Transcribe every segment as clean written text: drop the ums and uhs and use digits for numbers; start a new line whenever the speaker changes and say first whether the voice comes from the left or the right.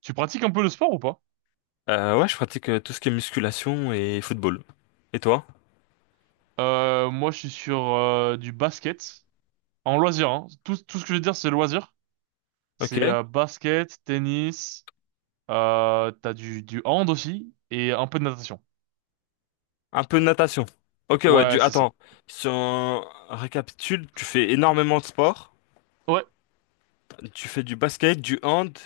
right: Tu pratiques un peu le sport ou pas?
left: Ouais, je pratique tout ce qui est musculation et football. Et toi?
right: Moi, je suis sur du basket en loisir, hein. Tout ce que je veux dire, c'est loisir.
left: Ok.
right: C'est basket, tennis, t'as du hand aussi et un peu de natation.
left: Un peu de natation. Ok, ouais,
right: Ouais, c'est ça.
left: attends. Si on récapitule, tu fais énormément de sport.
right: Ouais,
left: Tu fais du basket, du hand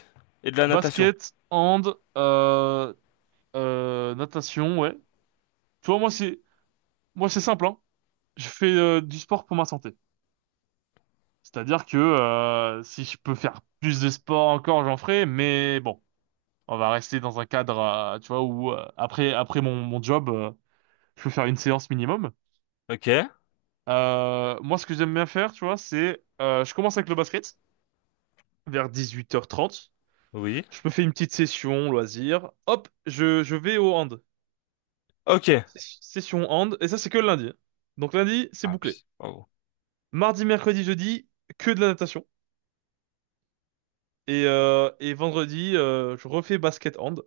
left: et de la natation.
right: basket, hand, natation, ouais. Tu vois, moi, c'est simple, hein. Je fais du sport pour ma santé. C'est-à-dire que si je peux faire plus de sport encore, j'en ferai, mais bon. On va rester dans un cadre, tu vois, où après mon job, je peux faire une séance minimum.
left: Ok.
right: Moi, ce que j'aime bien faire, tu vois, c'est je commence avec le basket vers 18h30.
left: Oui.
right: Je me fais une petite session loisir. Hop, je vais au hand.
left: Ok.
right: Session hand et ça c'est que le lundi. Donc lundi, c'est
left: Ah,
right: bouclé.
left: pardon.
right: Mardi, mercredi, jeudi, que de la natation et vendredi, je refais basket hand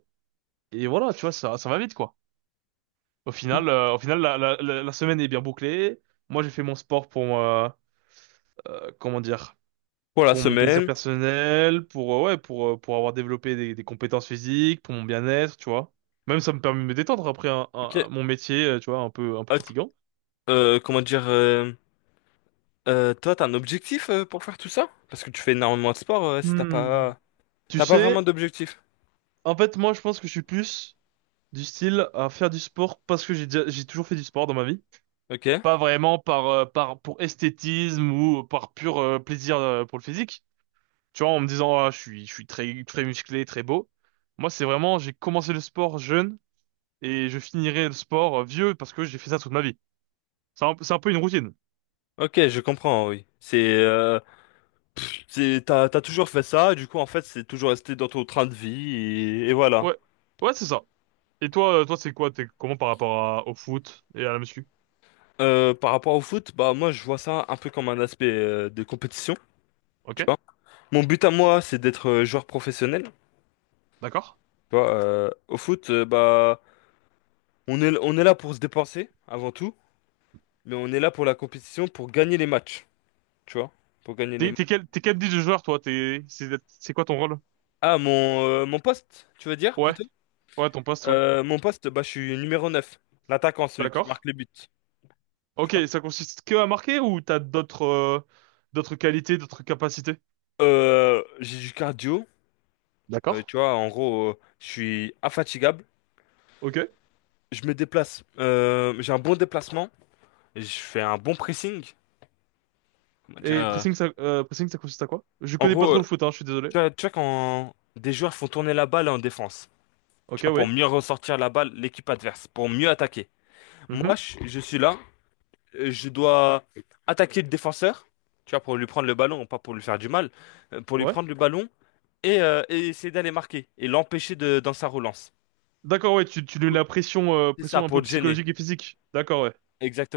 right: et voilà, tu vois, ça va vite quoi. Au final, la semaine est bien bouclée. Moi, j'ai fait mon sport pour, comment dire,
left: Pour la
right: pour mon plaisir
left: semaine.
right: personnel, pour, ouais, pour avoir développé des compétences physiques, pour mon bien-être, tu vois. Même ça me permet de me détendre après
left: Ok.
right: mon métier, tu vois, un peu
left: Ah,
right: fatigant.
left: comment dire toi, t'as un objectif pour faire tout ça? Parce que tu fais énormément de sport, si t'as
right: Hmm.
left: pas...
right: Tu
left: T'as pas vraiment
right: sais,
left: d'objectif.
right: en fait, moi, je pense que je suis plus du style à faire du sport parce que j'ai toujours fait du sport dans ma vie.
left: Ok.
right: Pas vraiment pour esthétisme ou par pur, plaisir, pour le physique. Tu vois, en me disant, ah, je suis très, très musclé, très beau. Moi, c'est vraiment, j'ai commencé le sport jeune et je finirai le sport vieux parce que j'ai fait ça toute ma vie. C'est un peu une routine.
left: Ok, je comprends, oui. C'est, t'as toujours fait ça, et du coup, en fait, c'est toujours resté dans ton train de vie, et voilà.
right: Ouais. Ouais, c'est ça. Et toi, c'est quoi? T'es comment par rapport au foot et à la muscu?
left: Par rapport au foot, bah, moi, je vois ça un peu comme un aspect de compétition,
right: Ok?
left: tu vois. Mon but à moi, c'est d'être joueur professionnel, tu
right: D'accord?
left: vois. Au foot, bah, on est là pour se dépenser, avant tout, mais on est là pour la compétition, pour gagner les matchs, tu vois. Pour gagner les
right: T'es,
left: matchs.
right: t'es quel, t'es quel type de joueur, toi? C'est quoi ton rôle?
left: Ah, mon poste, tu veux dire,
right: Ouais.
left: plutôt?
right: Ouais, ton poste, ouais.
left: Mon poste, bah, je suis numéro 9, l'attaquant, celui qui
right: D'accord.
left: marque les buts, tu
right: Ok,
left: vois.
right: ça consiste que à marquer ou t'as d'autres qualités, d'autres capacités?
left: J'ai du cardio.
right: D'accord.
left: Tu vois, en gros, je suis infatigable,
right: Ok.
left: je me déplace, j'ai un bon déplacement, je fais un bon pressing. Comment dire,
right: Et pressing, ça consiste à quoi? Je
left: en
right: connais pas
left: gros,
right: trop le foot, hein, je suis désolé.
left: tu vois quand des joueurs font tourner la balle en défense, tu
right: Ok,
left: vois, pour
right: oui.
left: mieux ressortir la balle, l'équipe adverse, pour mieux attaquer. Moi,
right: Mhm.
left: je suis là, je dois attaquer le défenseur, tu vois, pour lui prendre le ballon, pas pour lui faire du mal, pour lui
right: Ouais.
left: prendre le ballon et essayer d'aller marquer et l'empêcher de, dans sa relance.
right: D'accord, ouais, tu
left: Du
right: lui mets
left: coup,
right: la pression, euh,
left: c'est ça,
right: pression un
left: pour
right: peu
left: le gêner,
right: psychologique et physique. D'accord, ouais.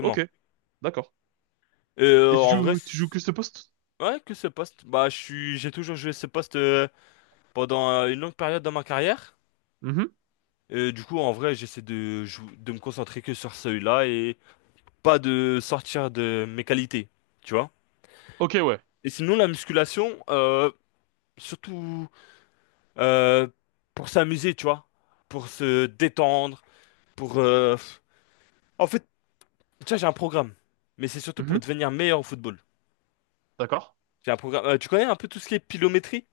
right: Ok, d'accord. Et tu
left: En vrai.
right: joues, tu joues que ce poste?
left: Ouais, que ce poste. Bah, j'ai toujours joué ce poste pendant une longue période dans ma carrière.
right: Mhm.
left: Et du coup, en vrai, j'essaie de me concentrer que sur celui-là et pas de sortir de mes qualités, tu vois.
right: Ok, ouais.
left: Et sinon, la musculation, surtout euh, pour s'amuser, tu vois, pour se détendre, pour. En fait, tu vois, j'ai un programme, mais c'est surtout pour
right: Mhm.
left: devenir meilleur au football.
right: D'accord.
left: J'ai un programme. Tu connais un peu tout ce qui est pilométrie?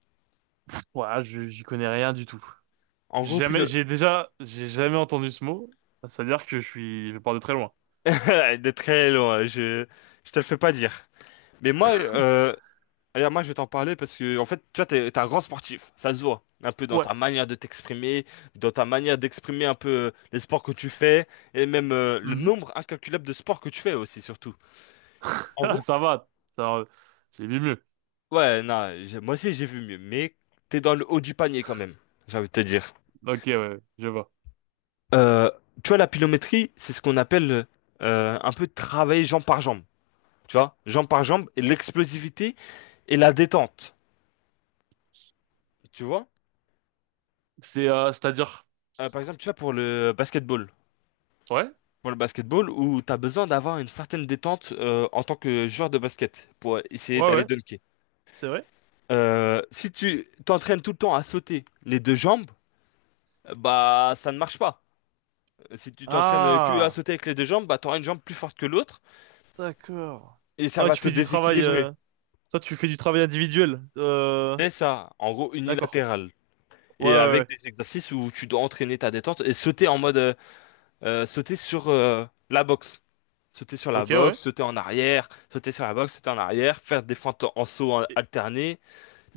right: Ouais, j'y connais rien du tout.
left: En
right: J'ai
left: gros,
right: Jamais,
left: pilo...
right: j'ai déjà, j'ai jamais entendu ce mot. C'est-à-dire que je pars de très loin.
left: De très loin. Je te le fais pas dire. Mais moi, regarde, moi, je vais t'en parler parce que, en fait, toi, t'es un grand sportif. Ça se voit. Un peu dans
right: Ouais.
left: ta manière de t'exprimer, dans ta manière d'exprimer un peu les sports que tu fais, et même le
right: Mhm.
left: nombre incalculable de sports que tu fais aussi, surtout. En
right: Ah,
left: gros,
right: ça va. Ça, j'ai vu mieux.
left: ouais, non, moi aussi, j'ai vu mieux, mais t'es dans le haut du panier quand même, j'ai envie de te dire.
right: Ok, ouais, je vois.
left: Euh, Tu vois, la pilométrie, c'est ce qu'on appelle un peu travailler jambe par jambe. Tu vois, jambe par jambe, et l'explosivité et la détente. Tu vois?
right: C'est-à-dire.
left: Par exemple, tu vois, pour le basketball.
right: Ouais.
left: Pour le basketball où tu as besoin d'avoir une certaine détente en tant que joueur de basket pour essayer
right: Ouais,
left: d'aller
right: ouais.
left: dunker.
right: C'est vrai.
left: Si tu t'entraînes tout le temps à sauter les deux jambes, bah ça ne marche pas. Si tu t'entraînes que à
right: Ah.
left: sauter avec les deux jambes, bah t'auras une jambe plus forte que l'autre
right: D'accord.
left: et ça
right: Ah,
left: va
right: tu
left: te
right: fais du travail.
left: déséquilibrer.
right: Toi, tu fais du travail individuel.
left: C'est ça, en gros
right: D'accord.
left: unilatéral.
right: Ouais,
left: Et
right: ouais,
left: avec
right: ouais.
left: des exercices où tu dois entraîner ta détente et sauter en mode sauter sur la boxe. Sauter sur la
right: Ok, ouais.
left: boxe, sauter en arrière, sauter sur la boxe, sauter en arrière, faire des fentes en saut
right: Et
left: alterné.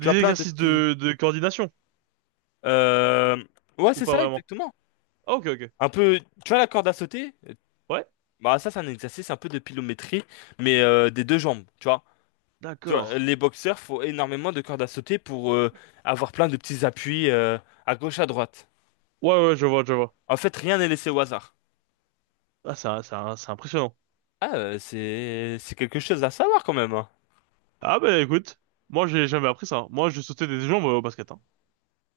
left: Tu as plein de
right: exercices
left: petits.
right: de coordination
left: euh, Ouais,
right: ou
left: c'est
right: pas
left: ça,
right: vraiment?
left: exactement.
right: Ah, ok, ok.
left: Un peu. Tu vois la corde à sauter?
right: Ouais.
left: Bah, ça, c'est un exercice un peu de pliométrie, mais des deux jambes, tu vois. Tu
right: D'accord.
left: vois, les boxeurs font énormément de cordes à sauter pour avoir plein de petits appuis à gauche, à droite.
right: Ouais, ouais, je vois, je vois.
left: En fait, rien n'est laissé au hasard.
right: Ah, c'est impressionnant.
left: Ah, c'est quelque chose à savoir quand même, hein.
right: Ah, bah écoute, moi, j'ai jamais appris ça, hein. Moi, je sautais des jambes au basket, hein.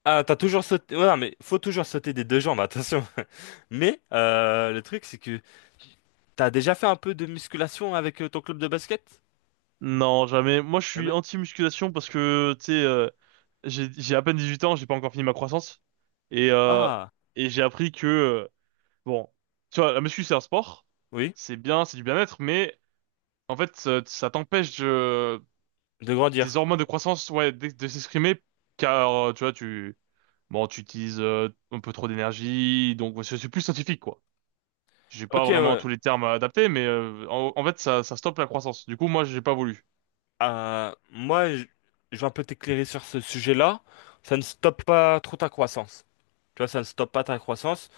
left: Ah, t'as toujours sauté. Ouais, non, mais faut toujours sauter des deux jambes, attention. Mais le truc, c'est que t'as déjà fait un peu de musculation avec ton club de basket?
right: Non, jamais. Moi, je suis
left: Jamais.
right: anti-musculation parce que, tu sais, j'ai à peine 18 ans, j'ai pas encore fini ma croissance. Et, euh,
left: Ah,
right: et j'ai appris que. Bon, tu vois, la muscu, c'est un sport,
left: oui,
right: c'est bien, c'est du bien-être, mais en fait, ça t'empêche
left: de
right: des
left: grandir.
right: hormones de croissance, ouais, de s'exprimer, car, tu vois, tu, bon, tu utilises un peu trop d'énergie, donc ouais, c'est plus scientifique, quoi. J'ai pas
left: Ok,
right: vraiment
left: ouais.
right: tous les termes adaptés, mais en fait, ça stoppe la croissance. Du coup, moi, j'ai pas voulu,
left: Moi, je vais un peu t'éclairer sur ce sujet-là. Ça ne stoppe pas trop ta croissance. Tu vois, ça ne stoppe pas ta croissance.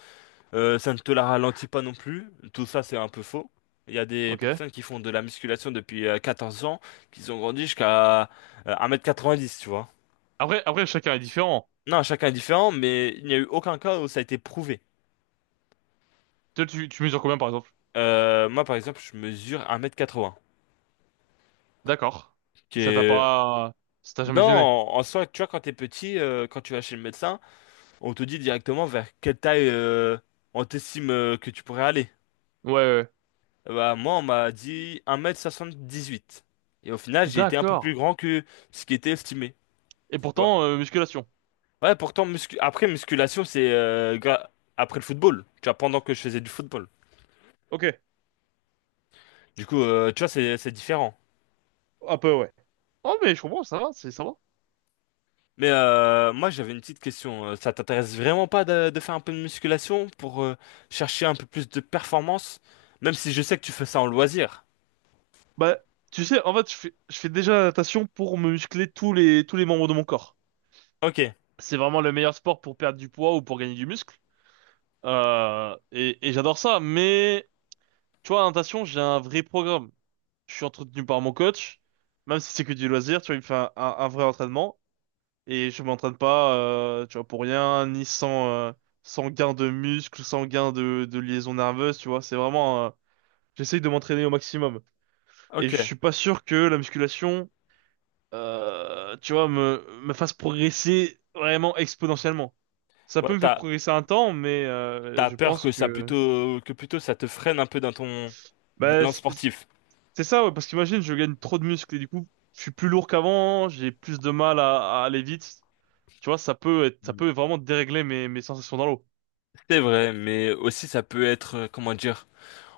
left: Ça ne te la ralentit pas non plus. Tout ça, c'est un peu faux. Il y a des
right: ok?
left: personnes qui font de la musculation depuis 14 ans, qui ont grandi jusqu'à 1m90, tu vois.
right: Après, après, chacun est différent.
left: Non, chacun est différent, mais il n'y a eu aucun cas où ça a été prouvé.
right: Toi, tu mesures combien, par exemple?
left: Moi, par exemple, je mesure 1m80,
right: D'accord.
left: qui
right: Ça t'a
left: est...
right: pas, ça t'a jamais
left: Non,
right: gêné?
left: en soi, tu vois, quand t'es petit, quand tu vas chez le médecin, on te dit directement vers quelle taille on t'estime que tu pourrais aller.
right: Ouais, ouais, ouais.
left: Bah, moi, on m'a dit 1m78. Et au final, j'ai été un peu
right: D'accord.
left: plus grand que ce qui était estimé.
right: Et
left: Tu vois.
right: pourtant, musculation.
left: Ouais, pourtant, après, musculation, c'est après le football. Tu vois, pendant que je faisais du football.
right: Ok.
left: Du coup, tu vois, c'est différent.
right: Un peu, ouais. Oh, mais je comprends, ça va, ça va.
left: Mais moi, j'avais une petite question. Ça t'intéresse vraiment pas de faire un peu de musculation pour chercher un peu plus de performance, même si je sais que tu fais ça en loisir.
right: Bah, tu sais, en fait, je fais déjà la natation pour me muscler tous les membres de mon corps.
left: Ok,
right: C'est vraiment le meilleur sport pour perdre du poids ou pour gagner du muscle. Et j'adore ça, mais, tu vois, la natation, j'ai un vrai programme. Je suis entretenu par mon coach, même si c'est que du loisir, tu vois, il me fait un vrai entraînement. Et je m'entraîne pas, tu vois, pour rien, ni sans, sans gain de muscle, sans gain de liaison nerveuse, tu vois. C'est vraiment, j'essaye de m'entraîner au maximum. Et
left: ok.
right: je suis pas sûr que la musculation, tu vois, me fasse progresser vraiment exponentiellement. Ça peut
left: Ouais,
right: me faire
left: t'as,
right: progresser un temps, mais
left: t'as
right: je
left: peur
right: pense
left: que ça
right: que...
left: plutôt ça te freine un peu dans ton
right: Bah,
left: élan
right: c'est
left: sportif.
right: c'est ça, ouais, parce qu'imagine, je gagne trop de muscles et du coup, je suis plus lourd qu'avant, j'ai plus de mal à aller vite. Tu vois, ça peut être, ça
left: Mm.
right: peut vraiment dérégler mes sensations dans l'eau.
left: C'est vrai, mais aussi ça peut être, comment dire,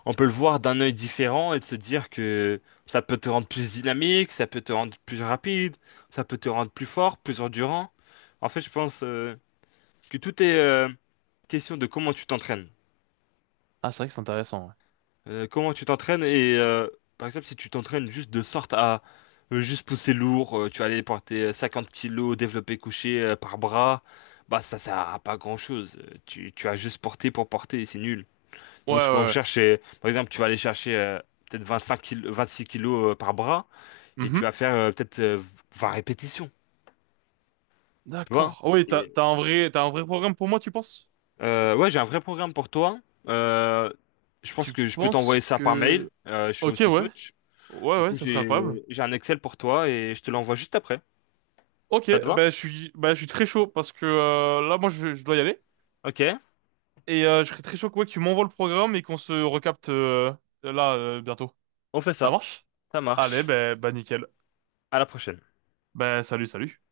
left: on peut le voir d'un œil différent et de se dire que ça peut te rendre plus dynamique, ça peut te rendre plus rapide, ça peut te rendre plus fort, plus endurant. En fait, je pense que tout est question de comment tu t'entraînes.
right: Ah, c'est vrai que c'est intéressant, ouais.
left: Comment tu t'entraînes et par exemple si tu t'entraînes juste de sorte à juste pousser lourd, tu vas aller porter 50 kilos développé couché par bras, bah ça sert à pas grand-chose. Tu as juste porté pour porter et c'est nul.
right: Ouais, ouais,
left: Donc ce qu'on
right: ouais.
left: cherche, c'est par exemple tu vas aller chercher peut-être 25 kilos, 26 kilos par bras et tu
right: Mhm.
left: vas faire peut-être 20 répétitions, tu vois?
right: D'accord. Ah oui, t'as,
left: Et,
right: t'as un vrai, t'as un vrai programme pour moi, tu penses?
left: ouais, j'ai un vrai programme pour toi. Euh, je pense
right: Tu
left: que je peux t'envoyer
right: penses
left: ça par mail.
right: que...
left: Je suis
right: Ok,
left: aussi
right: ouais.
left: coach.
right: Ouais,
left: Du
right: ouais,
left: coup,
right: ça serait incroyable.
left: j'ai un Excel pour toi et je te l'envoie juste après.
right: Ok,
left: Ça te va?
right: ben, je suis très chaud parce que là moi je dois y aller
left: Ok,
right: et je serais très chaud que, ouais, que tu m'envoies le programme et qu'on se recapte là bientôt.
left: on fait
right: Ça
left: ça.
right: marche?
left: Ça
right: Allez,
left: marche.
right: ben nickel.
left: À la prochaine.
right: Ben salut, salut.